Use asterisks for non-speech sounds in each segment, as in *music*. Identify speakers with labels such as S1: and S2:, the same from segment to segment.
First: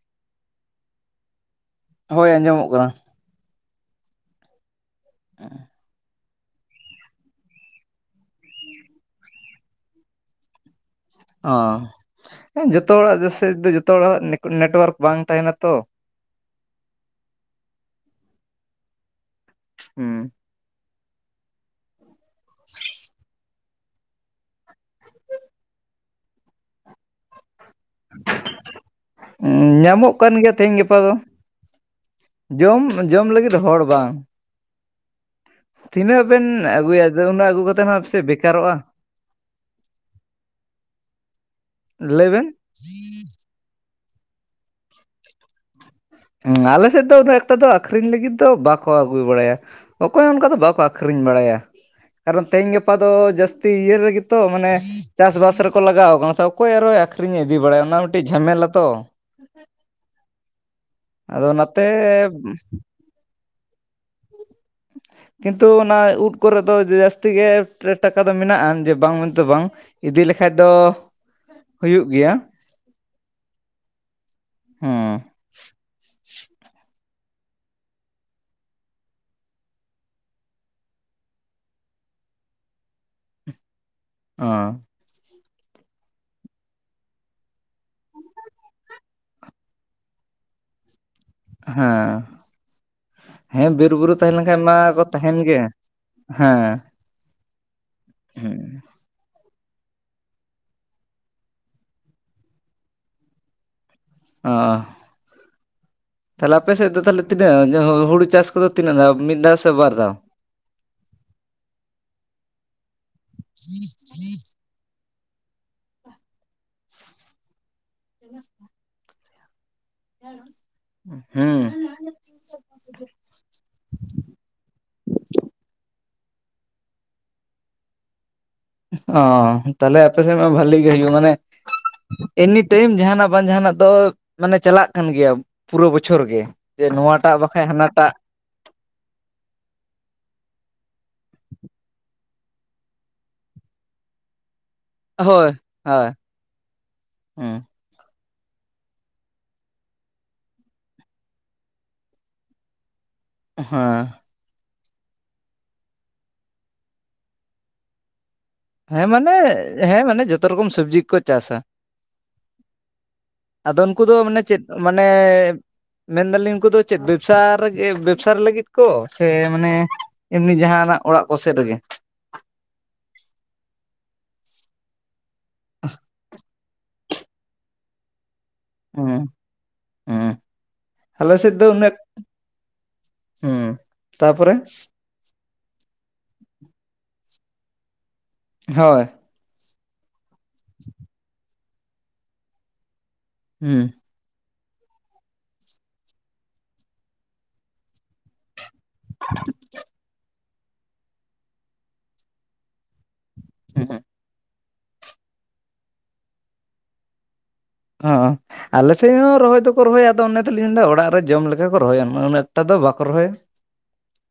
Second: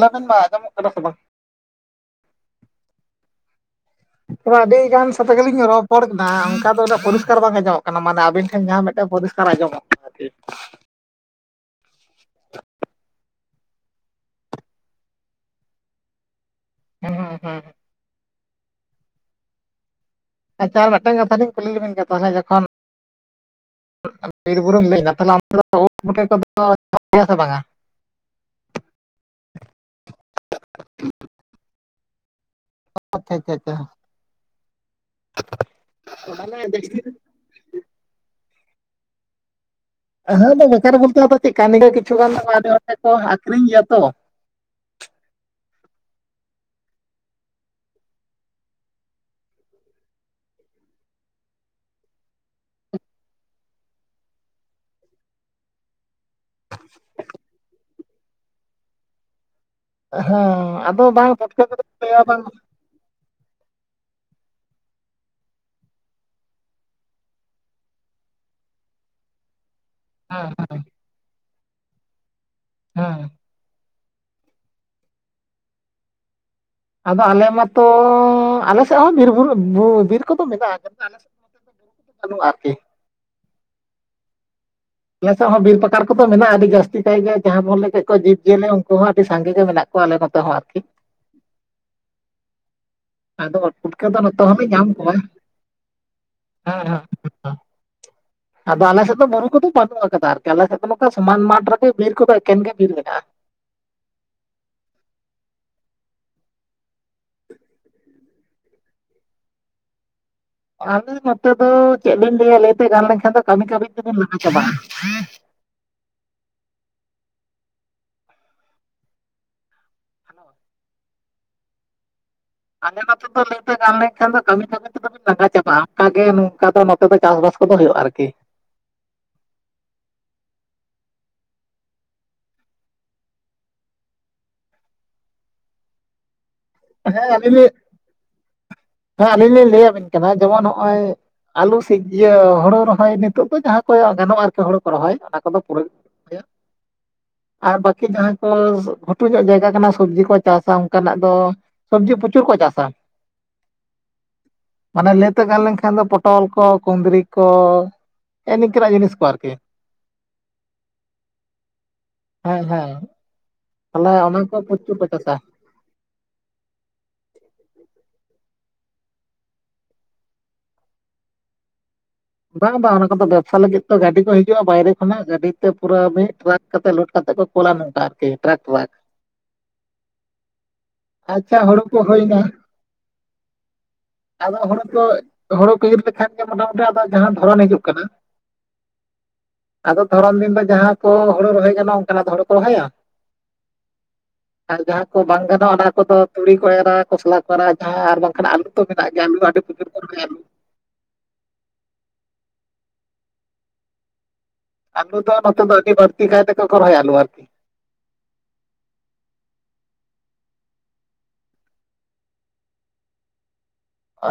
S1: ᱞᱟᱹᱭᱵᱤᱱ ᱢᱟ ᱟᱸᱡᱚᱢᱚᱜ ᱠᱟᱱᱟ ᱥᱮ ᱵᱟᱝ?
S2: ᱦᱳᱭ ᱟᱸᱡᱚᱢᱚᱜ ᱠᱟᱱᱟ ᱾
S1: ᱛᱷᱚᱲᱟ ᱟᱹᱰᱤ ᱜᱟᱱ ᱥᱟᱛᱮ ᱜᱮ ᱞᱤᱝ ᱨᱚᱯᱚᱲ ᱱᱟ ᱚᱱᱠᱟ ᱫᱚ ᱩᱱᱟᱹᱜ ᱯᱚᱨᱤᱥᱠᱟᱨ ᱵᱟᱝ ᱟᱸᱡᱚᱢᱚᱜ ᱠᱟᱱᱟ ᱢᱟᱱᱮ ᱟᱵᱤᱱ ᱴᱷᱮᱱ ᱡᱟᱦᱟᱸ ᱢᱤᱫᱴᱮᱱ ᱯᱚᱨᱤᱥᱠᱟᱨ ᱟᱸᱡᱚᱢᱚᱜ ᱠᱟᱱᱟ ᱟᱨᱠᱤ ᱾
S2: ᱚ, ᱦᱮᱸ ᱡᱚᱛᱚ ᱦᱚᱲᱟᱜ ᱥᱮᱡ ᱡᱚᱛᱚ ᱦᱚᱲᱟᱜ ᱱᱮᱠ-ᱱᱮᱴᱚᱣᱟᱨᱠ ᱵᱟᱝ ᱛᱟᱦᱮᱱᱟ ᱛᱚ ᱾
S1: *inaudible* ᱦᱩᱸ ᱾
S2: ᱦᱩᱸ ᱾
S1: ᱟᱪᱪᱷᱟ ᱟᱨ ᱢᱤᱫᱴᱟᱝ ᱠᱟᱛᱷᱟ ᱞᱤᱧ ᱠᱩᱞᱤ ᱞᱤᱵᱤᱱ ᱜᱮ ᱛᱟᱦᱚᱞᱮ ᱡᱚᱠᱷᱚᱱ ᱵᱤᱨᱵᱩᱨᱩᱢ ᱞᱟᱹᱭᱱᱟ ᱛᱟᱦᱚᱞᱮ ᱚᱱᱛᱮ ᱫᱚ ᱩᱫ ᱵᱩᱴᱟᱹ ᱠᱚᱫᱚ ᱧᱟᱢᱚᱜ ᱜᱮᱭᱟ ᱥᱮ ᱵᱟᱝᱟ?
S2: ᱧᱟᱢᱚᱜ ᱠᱟᱱ ᱜᱮᱭᱟ ᱛᱮᱦᱮᱧ ᱜᱟᱯᱟ ᱫᱚ ᱾ ᱡᱚᱢ ᱡᱚᱢ
S1: ᱟᱪᱪᱷᱟ ᱟᱪᱪᱷᱟ
S2: ᱞᱟᱹᱜᱤᱫ
S1: ᱟᱪᱪᱷᱟ
S2: ᱦᱚᱲ ᱵᱟᱝ ᱾ ᱛᱤᱱᱟᱹᱜ ᱵᱮᱱ
S1: ᱢᱟᱱᱮ ᱡᱟᱹᱥᱛᱤ
S2: ᱟᱹᱜᱩᱭᱟ ᱟᱫᱚ ᱩᱱᱟᱹᱜ ᱟᱹᱜᱩ ᱠᱟᱛᱮᱫ ᱦᱚᱸ ᱥᱮ ᱵᱮᱠᱟᱨᱚᱜᱼᱟ ᱾
S1: ᱦᱟᱸ ᱟᱫᱚ ᱵᱮᱠᱟᱨ ᱵᱚᱞᱛᱮ ᱟᱫᱚ ᱪᱮᱫᱠᱟ ᱱᱤᱡᱮ ᱠᱤᱪᱷᱩ
S2: ᱞᱟᱹᱭ
S1: ᱜᱟᱱ
S2: ᱵᱮᱱ
S1: ᱟᱹᱰᱤ ᱦᱚᱲ ᱴᱷᱮᱜ ᱠᱚ ᱟᱠᱷᱨᱤᱧ ᱜᱮᱭᱟ ᱛᱚ ᱾
S2: ᱦᱮᱸ ᱟᱞᱮᱥᱮᱫ ᱫᱚ ᱩᱱᱟᱹᱜ ᱮᱠᱴᱟ ᱫᱚ ᱟᱠᱷᱨᱤᱧ ᱞᱟᱹᱜᱤᱫ ᱫᱚ ᱵᱟᱠᱚ ᱟᱹᱜᱩ ᱵᱟᱲᱟᱭᱟ ᱾ ᱚᱠᱚᱭ ᱦᱚᱸ ᱚᱱᱠᱟᱫᱚ ᱵᱟᱠᱚ ᱟᱹᱠᱷᱨᱤᱧ ᱵᱟᱲᱟᱭᱟ ᱾ ᱠᱟᱨᱚᱱ ᱛᱮᱦᱮᱧ ᱜᱟᱯᱟ ᱫᱚ ᱡᱟᱹᱥᱛᱤ ᱤᱭᱟᱹ ᱨᱮᱜᱮᱛᱚ ᱢᱟᱱᱮ ᱪᱟᱥᱵᱟᱥ ᱨᱮᱠᱚ ᱞᱟᱜᱟᱣ ᱠᱟᱱᱟ ᱾ ᱛᱚ ᱚᱠᱚᱭ ᱟᱨᱦᱟᱭ ᱟᱠᱷᱨᱤ ᱤᱫᱤ ᱵᱟᱲᱟᱭᱟ ᱚᱱᱟ ᱢᱤᱫᱴᱤᱡ ᱡᱷᱟᱢᱮᱞᱟᱛᱚ ᱾
S1: ᱦᱮᱸ ᱟᱫᱚ ᱵᱟᱝ ᱯᱷᱚᱴᱠᱟ ᱠᱚᱫᱚ ᱞᱟᱹ *unintelligible* ᱵᱟᱝ
S2: *inaudible* ᱠᱤᱱᱛᱩ ᱚᱱᱟ ᱩᱫᱽ ᱠᱚᱨᱮ ᱫᱚ ᱡᱟᱹᱥᱛᱤ ᱜᱮ ᱴᱟᱠᱟ ᱫᱚ ᱢᱮᱱᱟᱜᱼᱟ ᱡᱮ ᱵᱟᱝ ᱢᱮᱱᱛᱮ ᱵᱟᱝ ᱾ ᱤᱫᱤ
S1: ᱦᱮᱸ
S2: ᱞᱮᱠᱟᱡ ᱫᱚ
S1: ᱦᱮᱸ
S2: ᱦᱩᱭᱩᱜ ᱜᱮᱭᱟ ᱾
S1: ᱦᱮᱸ‌᱾
S2: ᱦᱚᱸ᱾
S1: ᱟᱫᱚ ᱟᱞᱮ ᱢᱟᱛᱚ ᱟᱞᱮ ᱥᱮᱫ ᱦᱚᱸ ᱵᱤᱨ ᱵᱩᱨᱩ ᱵᱩ ᱵᱤᱨ ᱠᱚᱫᱚ ᱢᱮᱱᱟᱜᱼᱟ, ᱠᱤᱱᱛᱩ ᱟᱞᱮ ᱥᱮᱫ *unintelligible* ᱟᱨᱠᱤ ᱾
S2: ᱚ᱾
S1: ᱪᱮᱥᱮᱫ ᱦᱚᱸ ᱵᱤᱨ ᱯᱟᱠᱟᱲ ᱠᱚᱫᱚ ᱢᱮᱱᱟᱜᱼᱟ ᱟᱹᱰᱤ ᱡᱟᱹᱥᱛᱤ ᱠᱟᱭ ᱜᱮ ᱡᱟᱦᱟᱸ ᱵᱚᱱ ᱞᱟᱹᱭ ᱠᱮᱫ ᱠᱚ ᱡᱤᱵᱽᱼᱡᱤᱭᱟᱹᱞᱤ ᱩᱱᱠᱩ ᱦᱚᱸ ᱟᱹᱰᱤ ᱥᱟᱸᱜᱮ ᱜᱮ ᱢᱮᱱᱟᱜ ᱠᱚᱣᱟ ᱟᱞᱮ ᱱᱚᱛᱮ ᱦᱚᱸ ᱟᱨᱠᱤ᱾
S2: ᱦᱮᱸ᱾
S1: ᱟᱫᱚ
S2: ᱦᱮᱸ
S1: ᱩᱫ ᱯᱩᱴᱠᱟᱹ
S2: ᱵᱤᱨᱵᱩᱨᱩ
S1: ᱫᱚ
S2: ᱛᱟᱦᱮᱸ
S1: ᱱᱚᱛᱮ
S2: ᱞᱮᱱᱠᱟᱱ
S1: ᱦᱚᱸᱞᱮ ᱧᱟᱢ
S2: ᱢᱟᱠᱚ
S1: ᱠᱚᱣᱟ ᱦᱮᱸ
S2: ᱛᱟᱦᱮᱸᱱ ᱜᱮ ᱦᱮᱸ ᱾
S1: ᱟᱫᱚ ᱟᱞᱮ ᱥᱮᱫ ᱫᱚ ᱵᱩᱨᱩ ᱠᱚᱫᱚ ᱵᱟᱹᱱᱩᱜ ᱠᱟᱫᱟ ᱟᱨ ᱠᱤ ᱟᱞᱮᱥᱮᱫ ᱫᱚ ᱱᱚᱝᱠᱟ ᱥᱚᱢᱟᱱ ᱢᱟᱴᱷ ᱨᱮᱜᱮ ᱵᱤᱨ ᱠᱚᱫᱚ ᱮᱠᱮᱱ ᱜᱮ ᱵᱤᱨ ᱢᱮᱱᱟᱜᱼᱟ ᱾
S2: ᱟ᱾ ᱛᱟᱦᱞᱮ ᱟᱯᱮ ᱥᱮᱫ ᱫᱚ ᱛᱟᱦᱚᱞᱮ ᱛᱤᱱᱟᱹᱜ ᱦᱩᱲᱩ ᱪᱟᱥ ᱠᱚᱫᱚ ᱛᱤᱱᱟᱹᱜ ᱢᱤᱫ ᱫᱷᱟᱣ ᱥᱮ ᱵᱟᱨ ᱫᱷᱟᱣ?
S1: ᱟᱞᱮ ᱱᱚᱛᱮ ᱫᱚ ᱪᱮᱫ ᱵᱤᱱ ᱞᱟᱹᱭᱟ ᱞᱟᱹᱭᱛᱮ ᱜᱟᱱ ᱞᱮᱱᱠᱷᱟᱱ ᱫᱚ ᱠᱟᱹᱢᱤ ᱠᱟᱹᱢᱤ ᱛᱮ ᱵᱤᱱ ᱞᱟᱸᱜᱟ ᱪᱟᱵᱟᱜᱼᱟ ᱾
S2: *inaudible* ᱦᱩᱸ᱾
S1: ᱟᱞᱮ ᱫᱚ ᱱᱤᱛᱚᱜ ᱫᱚ ᱞᱟᱹᱭ ᱜᱟᱱ ᱞᱮᱱ ᱠᱷᱟᱱ ᱫᱚ ᱠᱟᱹᱢᱤ ᱠᱟᱹᱢᱤ ᱛᱮ ᱵᱤᱱ ᱞᱟᱸᱜᱟ ᱪᱟᱵᱟᱜᱼᱟ ᱚᱱᱠᱟᱜ ᱜᱮ ᱱᱚᱝᱠᱟ ᱫᱚ ᱱᱚᱛᱮ ᱫᱚ ᱪᱟᱥᱵᱟᱥ ᱠᱚᱫᱚ ᱦᱩᱭᱩᱜᱼᱟ ᱟᱨᱠᱤ ᱾
S2: ᱚ ᱛᱟᱦᱚᱞᱮ ᱟᱯᱮ ᱥᱮᱫ ᱢᱟ ᱵᱷᱟᱞᱮ ᱜᱮ ᱦᱩᱭᱩᱜᱼᱟ ᱢᱟᱱᱮ ᱮᱱᱤᱴᱟᱭᱤᱢ ᱡᱟᱦᱟᱸᱱᱟᱜ ᱵᱟᱝ ᱡᱟᱦᱟᱸᱱᱟᱜ ᱫᱚ ᱢᱟᱱᱮ ᱪᱟᱞᱟᱜ ᱠᱟᱱ ᱜᱮᱭᱟ ᱯᱩᱨᱟᱹ ᱵᱚᱪᱷᱚᱨ ᱜᱮ ᱾ ᱡᱮ
S1: ᱦᱮᱸ
S2: ᱱᱚᱣᱟᱴᱟᱜ
S1: ᱟᱹᱞᱤᱧ
S2: ᱵᱟᱠᱟᱡ
S1: ᱞᱤᱧ
S2: ᱦᱟᱱᱟᱸᱴᱟᱜ ᱾
S1: ᱦᱮᱸ ᱟᱹᱞᱤᱧ ᱞᱤᱧ ᱞᱟᱹᱭᱟᱵᱤᱱ ᱠᱟᱱᱟ ᱡᱮᱢᱚᱱ ᱦᱚᱸᱜᱼᱚᱭ ᱟᱞᱩ ᱥᱤᱡ ᱤᱭᱟᱹ ᱦᱳᱲᱳ ᱨᱚᱦᱚᱭ ᱱᱤᱛᱚᱜ ᱫᱚ ᱡᱟᱦᱟᱸ ᱠᱚᱭᱚᱜ ᱜᱟᱱᱚᱜᱼᱟ ᱦᱳᱲᱳ ᱠᱚ ᱨᱚᱦᱚᱭ ᱚᱱᱟ
S2: ᱦᱳᱭ
S1: ᱠᱚᱫᱚ ᱯᱩᱨᱟᱹ
S2: ᱦᱳᱭ
S1: ᱨᱚᱭᱟ,
S2: ᱦᱮᱸ
S1: ᱟᱨ ᱵᱟᱠᱤ ᱡᱟᱦᱟᱸ ᱠᱚ ᱜᱷᱩᱴᱩ ᱧᱚᱜ ᱡᱟᱭᱜᱟ ᱠᱟᱱᱟ ᱥᱚᱵᱽᱡᱤ ᱠᱚ ᱪᱟᱥᱟ ᱚᱱᱠᱟᱱᱟᱜ ᱫᱚ ᱥᱚᱵᱽᱡᱤ ᱯᱨᱚᱪᱩᱨ ᱠᱚ ᱪᱟᱥᱟ ᱾
S2: ᱦᱮᱸ ᱾
S1: ᱚᱱᱟ ᱤᱭᱟᱹᱛᱮ ᱜᱟᱱ ᱞᱮᱱᱠᱷᱟᱱ ᱫᱚ ᱯᱚᱴᱚᱞ ᱠᱚ ᱠᱩᱸᱫᱽᱨᱤ ᱠᱚ ᱦᱮᱜ ᱱᱤᱝᱠᱟᱹᱱᱟᱜ
S2: ᱦᱮᱸ
S1: ᱡᱤᱱᱤᱥ ᱠᱚ
S2: ᱢᱟᱱᱮ
S1: ᱟᱨᱠᱤ
S2: ᱦᱮᱸ ᱢᱟᱱᱮ ᱡᱷᱚᱛᱚ ᱨᱚᱠᱚᱢ ᱥᱚᱵᱡᱤ ᱠᱚ ᱪᱟᱥᱟ ᱾
S1: ᱦᱮᱸ ᱦᱮᱸ
S2: ᱟᱫᱚ ᱩᱱᱠᱩ
S1: ᱛᱟᱦᱚᱞᱮ
S2: ᱫᱚ
S1: ᱚᱱᱟ
S2: ᱢᱟᱱᱮ
S1: ᱠᱚ
S2: ᱪᱮᱫ
S1: ᱯᱨᱚᱪᱩᱨ
S2: ᱢᱟᱱᱮ
S1: ᱠᱚ ᱪᱟᱥᱟ
S2: ᱢᱮᱱᱫᱟᱹᱞᱤᱧ ᱩᱱᱠᱩ ᱫᱚ ᱪᱮᱫ ᱵᱮᱵᱥᱟ ᱵᱮᱵᱽᱥᱟ ᱞᱟᱹᱜᱤᱫ ᱠᱚ ᱥᱮ ᱢᱟᱱᱮ ᱮᱢᱱᱤ ᱡᱟᱦᱟᱸᱱᱟᱜ ᱚᱲᱟᱜ ᱠᱚᱥᱮᱫ ᱨᱮᱜᱮ?
S1: ᱵᱟᱝ ᱵᱟᱝ ᱚᱱᱟ ᱠᱚᱫᱚ ᱵᱮᱵᱥᱟ ᱞᱟᱹᱜᱤᱫ ᱛᱚ ᱜᱟᱹᱰᱤ ᱠᱚ ᱦᱤᱡᱩᱜᱼᱟ ᱵᱟᱭᱨᱮ ᱠᱷᱚᱱᱟᱜ ᱜᱟ ᱜᱟᱹᱰᱤ ᱛᱮ ᱯᱩᱨᱟᱹ ᱢᱤᱫ ᱴᱨᱟᱠ ᱠᱟᱛᱮ ᱞᱳᱴ ᱠᱟᱛᱮ ᱠᱚ ᱠᱳᱞᱟ ᱱᱚᱝᱠᱟ ᱟᱨᱠᱤ ᱴᱮᱨᱟᱠ ᱴᱮᱨᱟᱠ᱾
S2: ᱦᱩᱸ ᱦᱩᱸ ᱟᱞᱮ ᱥᱮᱫ
S1: ᱟᱪᱪᱷᱟ
S2: ᱫᱚ
S1: ᱦᱳᱲᱳ
S2: ᱩᱱᱟᱹᱜ
S1: ᱠᱚ ᱦᱩᱭᱱᱟ?
S2: ᱦᱩᱸ᱾ ᱛᱟᱯᱚᱨᱮ
S1: ᱟᱫᱚ ᱦᱳᱲᱳ ᱠᱚ ᱦᱳᱲᱳ ᱠᱚ ᱤᱨ ᱞᱮᱠᱷᱟᱱ ᱜᱮ ᱢᱚᱴᱟᱢᱩᱴᱤ ᱟᱫᱚ ᱡᱟᱦᱟᱸ ᱫᱷᱚᱨᱚᱱ ᱦᱤᱡᱩᱜ ᱠᱟᱱᱟ᱾
S2: ᱦᱳᱭ᱾
S1: ᱟᱫᱚ ᱫᱷᱚᱨᱚᱢ ᱫᱤᱱ ᱫᱚ ᱡᱟᱦᱟᱸ ᱠᱚ ᱦᱳᱲᱳ ᱨᱚᱦᱚᱭ ᱜᱟᱱᱚᱜᱼᱟ ᱚᱱᱠᱟᱱᱟᱜ ᱫᱚ ᱦᱳᱲᱳ ᱠᱚ ᱨᱚᱦᱚᱭᱟ᱾
S2: ᱦᱩᱸ᱾
S1: ᱟᱨ ᱡᱟᱦᱟᱸ ᱠᱚ ᱵᱟᱝ ᱜᱟᱱᱚᱜᱼᱟ ᱚᱱᱟ ᱠᱚᱫᱚ ᱛᱩᱲᱤ ᱠᱚ ᱮᱨᱟ, ᱠᱚᱥᱞᱟ ᱠᱚ ᱮᱨᱟ ᱡᱟᱦᱟᱸ ᱟᱨ ᱵᱟᱝᱠᱷᱟᱱ ᱟᱹᱞᱩ᱾ ᱛᱚ ᱢᱮᱱᱟᱜ ᱜᱮᱭᱟ ᱟᱹᱞᱩ ᱟᱹᱰᱤᱱ *unintelligible* ᱨᱮᱭᱟ ᱟᱹᱞᱩ᱾
S2: ᱦᱮᱸ ᱦᱮᱸ᱾
S1: ᱟᱞᱩ ᱫᱚ ᱱᱚᱛᱮ ᱫᱚ ᱟᱹᱰᱤ ᱵᱟᱹᱲᱛᱤ ᱠᱟᱭ ᱛᱮᱠᱚ ᱨᱚᱦᱚᱭᱟ ᱟᱞᱩ ᱟᱨᱠᱤ᱾
S2: ᱚ ᱚ᱾ ᱟᱞᱮ ᱥᱮᱫ ᱦᱚᱸ ᱨᱚᱦᱚᱭ ᱫᱚᱠᱚ ᱨᱚᱦᱚᱭᱟ ᱟᱫᱚ ᱚᱱᱮ ᱛᱚᱞᱤᱧ ᱢᱮᱱᱫᱟ ᱚᱲᱟᱜ ᱨᱮ ᱡᱚᱢ ᱞᱮᱠᱟ ᱠᱚ ᱨᱚᱦᱚᱭᱟ, ᱩᱱᱟᱹ ᱮᱠᱴᱟ ᱫᱚ ᱵᱟᱠᱚ ᱨᱚᱦᱚᱭᱟ᱾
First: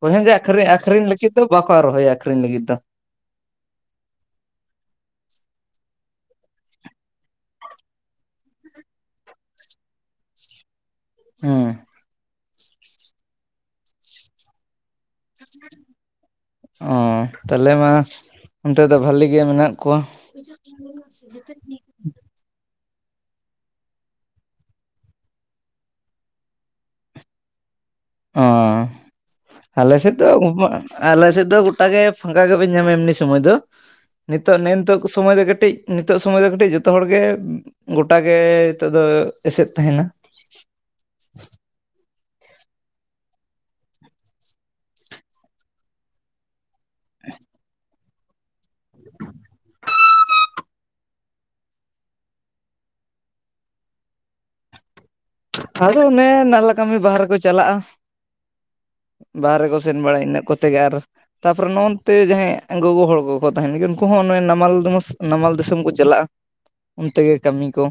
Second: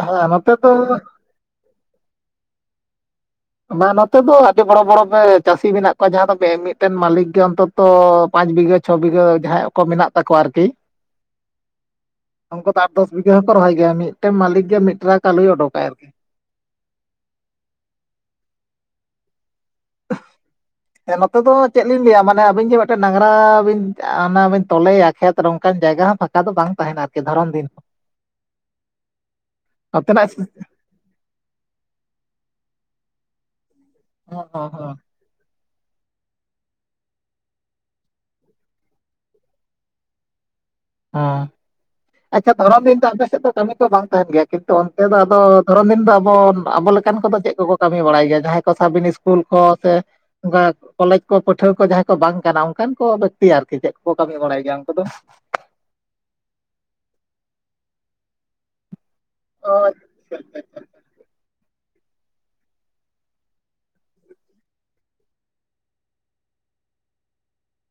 S2: ᱦᱳᱭ ᱦᱚᱸ
S1: ᱦᱮᱸ
S2: ᱡᱮ
S1: ᱱᱚᱛᱮ
S2: ᱟᱹᱠᱷᱨᱤᱧ
S1: ᱫᱚ
S2: ᱟᱠᱷᱨᱤᱧ ᱞᱟᱹᱜᱤᱫ ᱫᱚ ᱵᱟᱠᱚ ᱨᱚᱦᱚᱭᱟ ᱟᱠᱷᱨᱤᱧ ᱞᱟᱹᱜᱤᱫ ᱫᱚ᱾
S1: ᱵᱟᱝ ᱱᱚᱛᱮ ᱫᱚ ᱟᱹᱰᱤ ᱵᱚᱲᱚ ᱵᱚᱲᱚ ᱵᱮ ᱪᱟᱹᱥᱤ ᱢᱮᱱᱟᱜ ᱠᱚᱣᱟ ᱡᱟᱦᱟᱸ ᱫᱚ ᱢᱮ-ᱢᱤᱫᱴᱮᱱ ᱢᱟᱞᱤᱠ ᱜᱮ ᱚᱱᱛᱚᱛ ᱛᱚ ᱯᱟᱸᱪ ᱵᱤᱜᱷᱟᱹ, ᱪᱷᱚ ᱵᱤᱜᱷᱟᱹ ᱡᱟᱦᱟᱸᱭᱟᱜ ᱠᱚ ᱢᱮᱱᱟᱜ ᱛᱟᱠᱚᱣᱟ ᱟᱨᱠᱤ᱾
S2: ᱦᱮᱸ᱾
S1: ᱩᱱᱠᱩ ᱫᱚ ᱟᱴ-ᱫᱚᱥ ᱵᱤᱜᱟᱹ ᱦᱚᱸᱠᱚ ᱨᱚᱦᱚᱭ ᱜᱮᱭᱟ ᱢᱤᱫᱴᱮᱱ ᱢᱟᱹᱞᱤᱠ ᱜᱮ ᱢᱤᱫ ᱴᱨᱟᱠ ᱟᱹᱞᱩᱭ ᱚᱰᱚᱠᱟᱭ ᱟᱨᱠᱤ᱾
S2: ᱚ ᱛᱟᱦᱚᱞᱮ ᱢᱟ ᱚᱱᱛᱮ ᱫᱚ ᱵᱟᱹᱞᱤ ᱜᱮ ᱢᱮᱱᱟᱜ ᱠᱚᱣᱟ ᱾
S1: ᱟᱹᱞᱤᱧ ᱞᱟᱹᱭᱟ ᱢᱟᱱᱮ ᱟᱹᱵᱤᱱ ᱡᱮ ᱢᱤᱫᱴᱮᱱ ᱰᱟᱝᱽᱨᱟ ᱵᱤᱱ ᱚᱱᱟ ᱵᱤᱱ ᱛᱚᱞᱮᱭᱟ ᱠᱷᱮᱛ ᱚᱝᱠᱟᱱ ᱡᱟᱭᱜᱟ ᱦᱚᱸ ᱯᱷᱟᱸᱠᱟ ᱫᱚ ᱵᱟᱝ ᱛᱟᱦᱮᱱᱟ ᱟᱨ ᱠᱮ ᱫᱷᱚᱨᱚᱢ ᱫᱤᱱ᱾ ᱦᱚᱸ
S2: ᱚ ᱟᱞᱮ ᱥᱮᱫ ᱫᱚ
S1: ᱱᱚᱛᱮᱱᱟᱜ ᱦᱮᱸ
S2: ᱟᱞᱮ ᱥᱮᱫ ᱫᱚ ᱜᱚᱴᱟ ᱜᱮ ᱯᱷᱟᱠᱟ ᱜᱮᱵᱮᱱ ᱧᱟᱢᱟ ᱮᱢᱱᱤ ᱥᱩᱢᱚᱭ ᱫᱚ, ᱱᱤᱛᱚᱜ
S1: ᱦᱮᱸ
S2: ᱱᱮ-ᱮᱱᱛᱚᱜ ᱥᱚᱢᱚᱭ ᱫᱚ ᱠᱟᱹᱴᱤᱡ ᱱᱤᱛᱚᱜ ᱥᱚᱢᱚᱭ ᱫᱚ ᱠᱟᱹᱴᱤᱡ ᱡᱚᱛᱚ ᱦᱚᱲ ᱜᱮ ᱜᱚᱴᱟ ᱜᱮ ᱱᱤᱛᱚᱜ ᱫᱚ ᱮᱥᱮᱫ ᱛᱟᱦᱮᱱᱟ᱾
S1: ᱚ᱾ ᱟᱪᱪᱷᱟ ᱫᱷᱚᱨᱚᱢ ᱫᱤᱱ ᱫᱚ ᱟᱯᱮ ᱥᱮᱫ ᱫᱚ ᱠᱟᱹᱢᱤ ᱫᱚ ᱵᱟᱝ ᱛᱟᱦᱮᱱ ᱜᱮᱭᱟ᱾ ᱠᱤᱱᱛᱩ ᱚᱱᱛᱮ ᱫᱚ ᱟᱫᱚ ᱫᱷᱚᱨᱚᱢ ᱫᱤᱱ ᱫᱚ ᱟᱵᱚ ᱟᱵᱚ ᱞᱮ ᱠᱟᱱ ᱠᱚᱫᱚ ᱪᱮᱫ ᱠᱚᱠᱚ ᱠᱟᱹᱢᱤ ᱵᱟᱲᱟᱭ ᱜᱮᱭᱟ᱾ ᱡᱟᱦᱟᱸᱭ ᱠᱚ ᱥᱟᱵ ᱵᱤᱱ ᱤᱥᱠᱩᱞ ᱠᱚ ᱥᱮ ᱚᱱᱠᱟ ᱠᱚᱞᱮᱡᱽ ᱠᱚ ᱯᱟᱹᱴᱷᱩᱣᱟᱹ ᱠᱚ ᱡᱟᱦᱟᱸᱭ ᱠᱚ ᱵᱟᱝ ᱠᱟᱱᱟ ᱚᱱᱠᱟᱱ ᱠᱚ ᱵᱮᱠᱛᱤ ᱟᱨᱠᱤ ᱪᱮᱫ ᱠᱚᱠᱚ ᱠᱟᱹᱢᱤ ᱵᱟᱲᱟᱭ ᱜᱮᱭᱟ ᱩᱱᱠᱩ ᱫᱚ?
S2: ᱟᱫᱚ ᱚᱱᱮ ᱱᱟᱞᱞᱟ ᱠᱟᱹᱢᱤ ᱵᱟᱨᱦᱮ ᱠᱚ ᱪᱟᱞᱟᱜ-ᱟ᱾ ᱵᱟᱦᱨᱮ
S1: ᱚ
S2: ᱠᱚ ᱥᱮᱱ ᱵᱟᱲᱟᱭ ᱤᱱᱟᱹᱜ ᱠᱚᱛᱮ ᱜᱮ ᱟᱨ ᱛᱟᱯ ᱯᱚᱨᱮ ᱱᱚ ᱚᱱᱛᱮ ᱡᱟᱦᱟᱸᱭ ᱜᱚᱜᱚ ᱦᱚᱲ ᱠᱚᱠᱚ ᱛᱟᱦᱮᱱ ᱜᱮ ᱩᱱᱠᱩ ᱦᱚᱸ ᱟᱱᱮ ᱱᱟᱢᱟᱞ ᱫᱚᱢᱚᱥ ᱱᱟᱢᱟᱞ ᱫᱤᱥᱚᱢ ᱠᱚ ᱪᱟᱞᱟᱜᱼᱟ᱾ ᱚᱱᱛᱮ ᱜᱮ ᱠᱟᱹᱢᱤ ᱠᱚ᱾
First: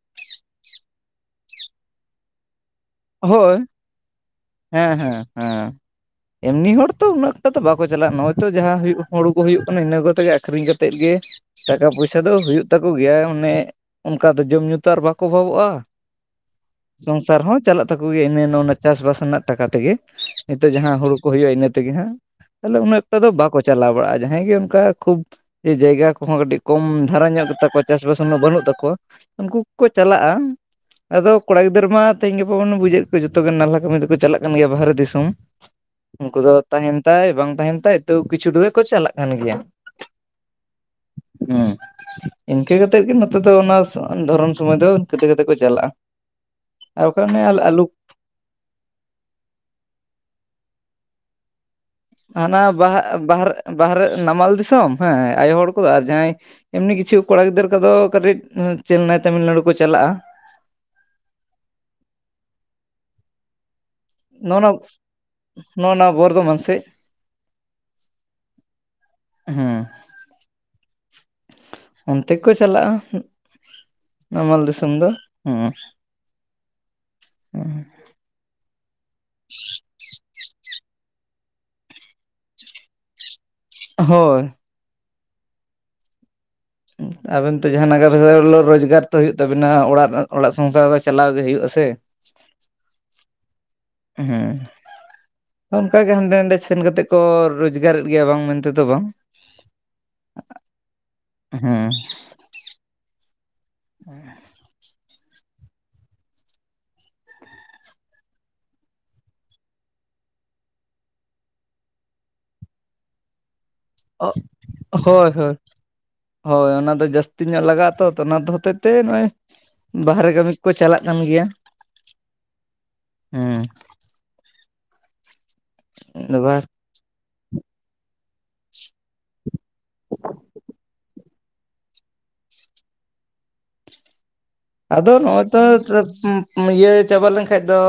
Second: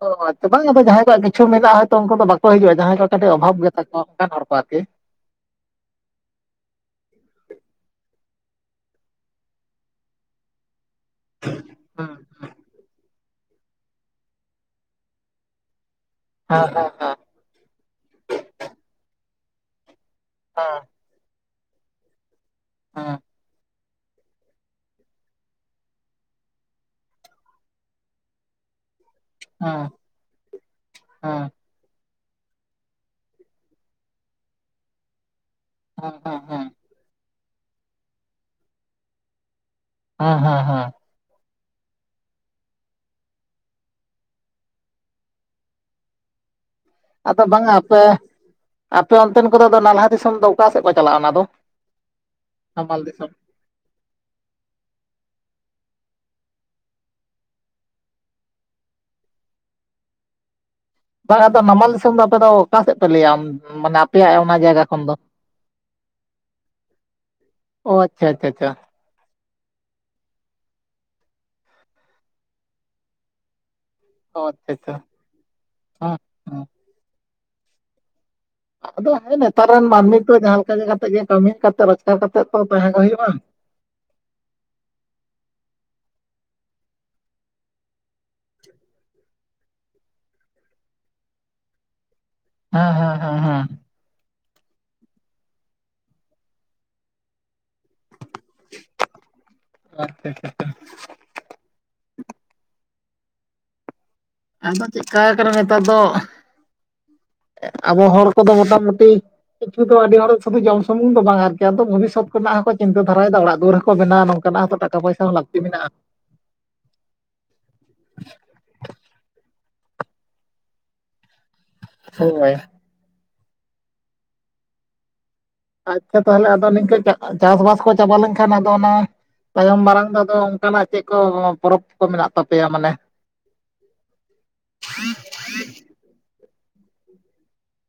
S1: ᱛᱚ ᱦᱚᱯᱞᱭᱛᱚ ᱵᱟᱝ ᱟᱫᱚ ᱡᱟᱦᱟᱸᱭ ᱠᱚᱣᱟᱜ ᱠᱤᱪᱷᱩ ᱢᱮᱱᱟᱜᱼᱟ ᱦᱚᱭᱛᱳ ᱩᱱᱠᱩ ᱫᱚ ᱵᱟᱠᱚ ᱦᱤᱡᱩᱜᱼᱟ ᱡᱟᱦᱟᱸᱭ ᱠᱚ ᱠᱟᱴᱤᱡ ᱚᱵᱷᱟᱵᱽ
S2: ᱦᱳᱭ
S1: ᱜᱮᱛᱟᱠᱚᱣᱟ ᱚᱱᱠᱟᱱ ᱦᱚᱲ ᱠᱚ ᱟᱨᱠᱤ᱾
S2: ᱦᱮᱸ ᱦᱮᱸ ᱦᱮᱸ᱾ ᱮᱢᱱᱤ ᱦᱚᱲ ᱛᱚ ᱩᱱᱟᱹᱜ ᱮᱠᱴᱟ ᱛᱚ ᱫᱚ ᱵᱟᱠᱚ ᱪᱟᱞᱟᱜᱼᱟ ᱱᱚᱜᱼᱚᱭ ᱛᱚ ᱡᱟᱦᱟᱸ ᱦᱩᱭᱩᱜ ᱦᱩᱲ ᱠᱚ ᱦᱩᱭᱩᱜ ᱠᱟᱱᱟ ᱤᱱᱟᱹ ᱠᱚ ᱠᱟᱛᱮᱜᱮ ᱟᱠᱷᱨᱤᱧ ᱠᱟᱛᱮ ᱛᱮᱫ ᱜᱮ ᱴᱟᱠᱟ
S1: ᱦᱮᱸ
S2: ᱯᱚᱭᱥᱟ ᱫᱚ ᱦᱩᱭᱩᱜ ᱛᱟᱠᱚ ᱜᱮᱭᱟ ᱚᱱᱮ ᱚᱱᱠᱟ ᱫᱚ ᱡᱚᱢᱼᱧᱩ ᱛᱚ ᱟᱨ ᱵᱟᱠᱚ ᱚᱵᱷᱟᱵᱚᱜᱼᱟ᱾
S1: ᱦᱮᱸ ᱦᱮᱸ ᱦᱮᱸ᱾
S2: ᱥᱚᱝᱥᱟᱨ ᱦᱚᱸ ᱪᱟᱞᱟᱜ ᱛᱟᱠᱚ ᱜᱮᱭᱟ ᱤᱱᱟᱹ ᱤᱱᱟ ᱚᱱᱟ ᱪᱟᱥᱵᱟᱥ ᱨᱮᱱᱟᱜ ᱴᱟᱠᱟ ᱛᱮᱜᱮ ᱱᱤᱛᱚᱜ
S1: ᱦᱮᱸ
S2: ᱡᱟᱦᱟᱸ ᱦᱩᱲᱩ ᱠᱚ ᱦᱩᱭᱩᱜᱼᱟ ᱤᱱᱟᱹ ᱛᱮᱜᱮ ᱦᱟᱸᱜ᱾ ᱛᱟᱦᱞᱮ ᱩᱱᱟᱹᱜ ᱮᱠᱴᱟ
S1: ᱦᱮᱸ
S2: ᱫᱚ ᱵᱟᱠᱚ ᱪᱟᱞᱟᱣ ᱵᱟᱲᱟᱜᱼᱟ ᱡᱟᱦᱟᱸᱭ ᱜᱮ ᱚᱱᱠᱟ ᱠᱷᱩᱵ ᱮ ᱡᱟᱭᱜᱟ ᱠᱚᱦᱚᱸ ᱠᱟᱹᱴᱤᱡ ᱠᱚᱢ ᱫᱷᱟᱨᱟ ᱧᱚᱜ ᱜᱮᱛᱟ ᱠᱚᱣᱟ ᱪᱟᱥᱼᱵᱟᱥ ᱩᱱᱟᱹᱜ ᱵᱟᱹᱱᱩᱜ ᱛᱟᱠᱚᱣᱟ᱾ ᱩᱱᱠᱩ ᱠᱚᱠᱚ
S1: ᱦᱮᱸ
S2: ᱪᱟᱞᱟᱜᱼᱟ ᱟᱫᱚ
S1: ᱦᱮᱸ
S2: ᱠᱚᱲᱟ ᱜᱤᱫᱟᱹᱨᱟᱹ ᱢᱟ ᱛᱮᱦᱮᱧ ᱜᱟᱯᱟ ᱵᱚᱱ ᱵᱩᱡᱟᱹᱣᱮᱫ ᱠᱚᱣᱟ ᱡᱚᱛᱚ ᱜᱮ ᱱᱟᱞᱦᱟ ᱠᱟᱹᱢᱤ ᱫᱚᱠᱚ ᱪᱟᱞᱟᱜ ᱠᱟᱱ ᱜᱮᱭᱟ ᱵᱟᱨᱦᱨᱮ ᱫᱤᱥᱚᱢ᱾
S1: ᱦᱮᱸ ᱦᱮᱸ
S2: ᱩᱱᱠᱩ ᱫᱚ
S1: ᱦᱮᱸ
S2: ᱛᱟᱦᱮᱱ ᱛᱟᱭ ᱵᱟᱝ ᱛᱟᱦᱮᱱ ᱛᱟᱭ ᱛᱟᱹᱣ ᱠᱤᱪᱷᱩᱴᱟ ᱫᱚᱠᱚ ᱪᱟᱞᱟᱜ ᱠᱟᱱ ᱜᱮᱭᱟ᱾
S1: ᱦᱮᱸ ᱦᱮᱸ ᱦᱮᱸ᱾
S2: ᱦᱮᱸ᱾ ᱤᱱᱠᱟᱹ ᱠᱟᱛᱮ ᱜᱮ ᱱᱚᱛᱮ ᱫᱚ ᱚᱱᱟ ᱫᱷᱚᱨᱚᱱ ᱥᱚᱢᱚᱭ ᱫᱚ ᱤᱱᱠᱟᱹ ᱛᱮ ᱠᱟᱛᱮ ᱠᱚ ᱪᱟᱞᱟᱜᱼᱟ᱾ ᱟᱨ ᱵᱟᱠᱷᱟᱱ
S1: ᱟᱫᱚ
S2: ᱚᱱᱮ
S1: ᱵᱟᱝᱟ
S2: ᱟᱞᱩ
S1: ᱟᱯᱮ ᱟᱯᱮ ᱚᱱᱛᱮᱱ ᱠᱚᱫᱚ ᱫᱚ ᱟᱫᱚ ᱱᱟᱞᱦᱟ ᱫᱤᱥᱚᱢ ᱫᱚ ᱚᱠᱟ ᱥᱮᱫ ᱠᱚ ᱪᱟᱞᱟᱜᱼᱟ ᱚᱱᱟ ᱫᱚ?
S2: ᱦᱟᱱᱟ ᱵᱟᱦ
S1: ᱱᱟᱢᱟᱞ ᱫᱤᱥᱚᱢ
S2: ᱵᱟᱦᱨᱮ ᱵᱟᱦᱨᱮ ᱱᱟᱢᱟᱞ ᱫᱤᱥᱚᱢ ᱦᱮᱸ ᱟᱭᱳ ᱦᱚᱲ ᱠᱚᱫᱚ ᱟᱨ ᱡᱟᱦᱟᱸᱭᱼᱼ ᱮᱢᱱᱤ ᱠᱤᱪᱷᱩ ᱠᱚᱲᱟ ᱜᱤᱫᱽᱨᱟᱹ ᱠᱚᱫᱚ ᱠᱟᱹᱴᱤᱡ ᱪᱮᱱᱱᱟᱭ ᱛᱟᱹᱢᱤᱞᱱᱟᱹᱲᱩ ᱠᱚ ᱪᱟᱞᱟᱜᱼᱟ ᱾
S1: ᱵᱟᱝ ᱟᱫᱚ, ᱱᱟᱢᱟᱞ ᱫᱤᱥᱚᱢ ᱫᱚ ᱟᱯᱮ ᱫᱚ ᱚᱠᱟ ᱥᱮᱫ ᱯᱮ ᱞᱟᱹᱭᱟ? ᱢᱟᱱᱮᱼᱼ ᱟᱯᱮᱭᱟᱜ ᱚᱱᱟ
S2: ᱱᱚᱜᱼᱱᱟ
S1: ᱡᱟᱭᱜᱟ ᱠᱷᱚᱱ ᱫᱚ
S2: ᱱᱚᱜᱼᱱᱟ ᱵᱚᱨᱫᱷᱚᱢᱟᱱ ᱥᱮᱫ
S1: ᱚ ᱟᱪᱪᱷᱟ ᱟᱪᱪᱷᱟ ᱪᱷᱟ ᱾
S2: ᱦᱮᱸ ᱾ ᱚᱱᱛᱮ ᱠᱚ ᱪᱟᱞᱟᱜᱼᱟ,
S1: ᱚ
S2: ᱱᱟᱢᱟᱞ
S1: ᱟᱪᱪᱷᱟ
S2: ᱫᱤᱥᱚᱢ
S1: ᱟᱪᱪᱷᱟ
S2: ᱫᱚ ᱦᱩᱸᱼᱼ
S1: ᱦᱮᱸ ᱦᱮᱸ
S2: *unintelligible*
S1: ᱟᱫᱚ ᱦᱮᱸ ᱱᱮᱛᱟᱨ ᱨᱮᱱ ᱢᱟᱹᱱᱢᱤ ᱠᱚ ᱡᱟᱦᱟᱸ ᱞᱮᱠᱟ ᱠᱟᱛᱮᱜ ᱜᱮ ᱠᱟᱹᱢᱤ ᱠᱟᱛᱮᱜ, ᱨᱳᱡᱽᱜᱟᱨ ᱠᱟᱛᱮᱜ ᱛᱚ ᱛᱟᱦᱮᱸᱜ ᱦᱩᱭᱩᱜᱼᱟ ᱾
S2: ᱦᱳᱭ ᱾ ᱟᱵᱮᱱ ᱛᱚ ᱡᱟᱦᱟᱸ ᱱᱟᱜᱟᱨ ᱨᱳᱡᱽᱜᱟᱨ ᱛᱚ ᱦᱩᱭᱩᱜ ᱛᱟᱵᱤᱱᱟ, ᱚᱲᱟᱜ ᱚᱲᱟᱜ ᱥᱚᱝᱥᱟᱨ ᱫᱚ ᱪᱟᱞᱟᱣ ᱜᱮ ᱦᱩᱭᱩᱜ ᱟᱥᱮ ᱾
S1: ᱦᱮᱸ ᱦᱮᱸ ᱦᱮᱸ ᱾
S2: ᱦᱮᱸ ᱾ ᱚᱱᱠᱟ ᱜᱮ ᱦᱟᱸᱰᱮ ᱱᱟᱰᱮ ᱥᱮᱱ ᱠᱟᱛᱮᱜ ᱠᱚ ᱨᱚᱡᱽᱜᱟᱨᱮᱫ ᱜᱮᱭᱟ, ᱵᱟᱝ ᱢᱮᱱᱛᱮ ᱫᱚ ᱵᱟᱝ ᱾
S1: ᱟᱪᱪᱷᱟ ᱟᱪᱪᱷᱟ ᱟᱪᱪᱷᱟ ᱾
S2: ᱦᱮᱸ ᱾
S1: ᱟᱫᱚ ᱪᱮᱫ ᱠᱟ ᱠᱟᱱᱟ ᱱᱮᱛᱟᱨ ᱫᱚ, ᱟᱵᱚ ᱦᱚᱲ ᱠᱚᱫᱚ ᱢᱚᱴᱟ ᱢᱩᱴᱤᱼᱼ ᱠᱤᱪᱷᱩ ᱫᱚ ᱟᱹᱰᱤ ᱦᱚᱲ ᱥᱩᱫᱩ ᱡᱚᱢ ᱥᱩᱢᱩᱝ ᱫᱚ ᱵᱟᱝ, ᱟᱨᱡᱟᱣ ᱫᱚ ᱵᱷᱚᱵᱤᱥᱥᱚᱛ ᱠᱚᱨᱮᱱᱟᱜ ᱦᱚᱸ ᱪᱤᱱᱛᱟᱹ ᱫᱷᱟᱨᱟᱭᱮᱫᱟ ᱚᱲᱟᱜ ᱫᱩᱣᱟᱹᱨᱼᱼ ᱵᱮᱱᱟᱣᱟ,
S2: ᱚ
S1: ᱱᱚᱝᱠᱟᱱᱟᱜ ᱦᱚᱸ ᱛᱚ ᱴᱟᱠᱟ ᱯᱚᱭᱥᱟ
S2: ᱦᱳᱭ
S1: ᱦᱚᱸ
S2: ᱦᱳᱭ
S1: ᱞᱟᱹᱠᱛᱤ ᱢᱮᱱᱟᱜᱼᱟ ᱾
S2: ᱦᱳᱭ ᱚᱱᱟ ᱫᱚ ᱡᱟᱹᱥᱛᱤ ᱧᱚᱜ ᱞᱟᱜᱟᱜ ᱟᱛᱚ ᱚᱱᱟ ᱦᱚᱛᱮᱡ ᱛᱮ ᱱᱚᱜᱼᱚᱭᱼᱼ ᱵᱟᱦᱨᱮ ᱠᱟᱹᱢᱤ ᱠᱚ ᱠᱚ ᱪᱟᱞᱟᱜ ᱠᱟᱱ ᱜᱮᱭᱟ ᱾
S1: ᱦᱚᱭ ᱾
S2: ᱦᱮᱸ ᱾
S1: ᱟᱪᱪᱷᱟ ᱛᱟᱦᱚᱞᱮ ᱟᱫᱚ ᱱᱤᱝᱠᱟᱹ ᱪᱟᱥᱵᱟᱥ ᱠᱚ ᱪᱟᱵᱟ ᱞᱮᱱᱠᱷᱟᱱ ᱟᱫᱚ ᱚᱱᱟᱼᱼ ᱛᱟᱭᱚᱢ ᱢᱟᱨᱟᱝ ᱫᱚ ᱟᱫᱚ ᱚᱱᱠᱟᱱᱟᱜ ᱪᱮᱫ ᱠᱚ ᱯᱚᱨᱚᱵᱽ ᱠᱚ ᱢᱮᱱᱟᱜ ᱛᱟᱯᱮᱭᱟ ᱢᱟᱱᱮ?
S2: ᱟᱫᱚ ᱱᱚᱜᱼᱚᱭᱼᱼ *unintelligible* ᱤᱭᱟᱹ ᱪᱟᱵᱟ ᱞᱮᱱᱠᱷᱟᱱ ᱫᱚᱼᱼ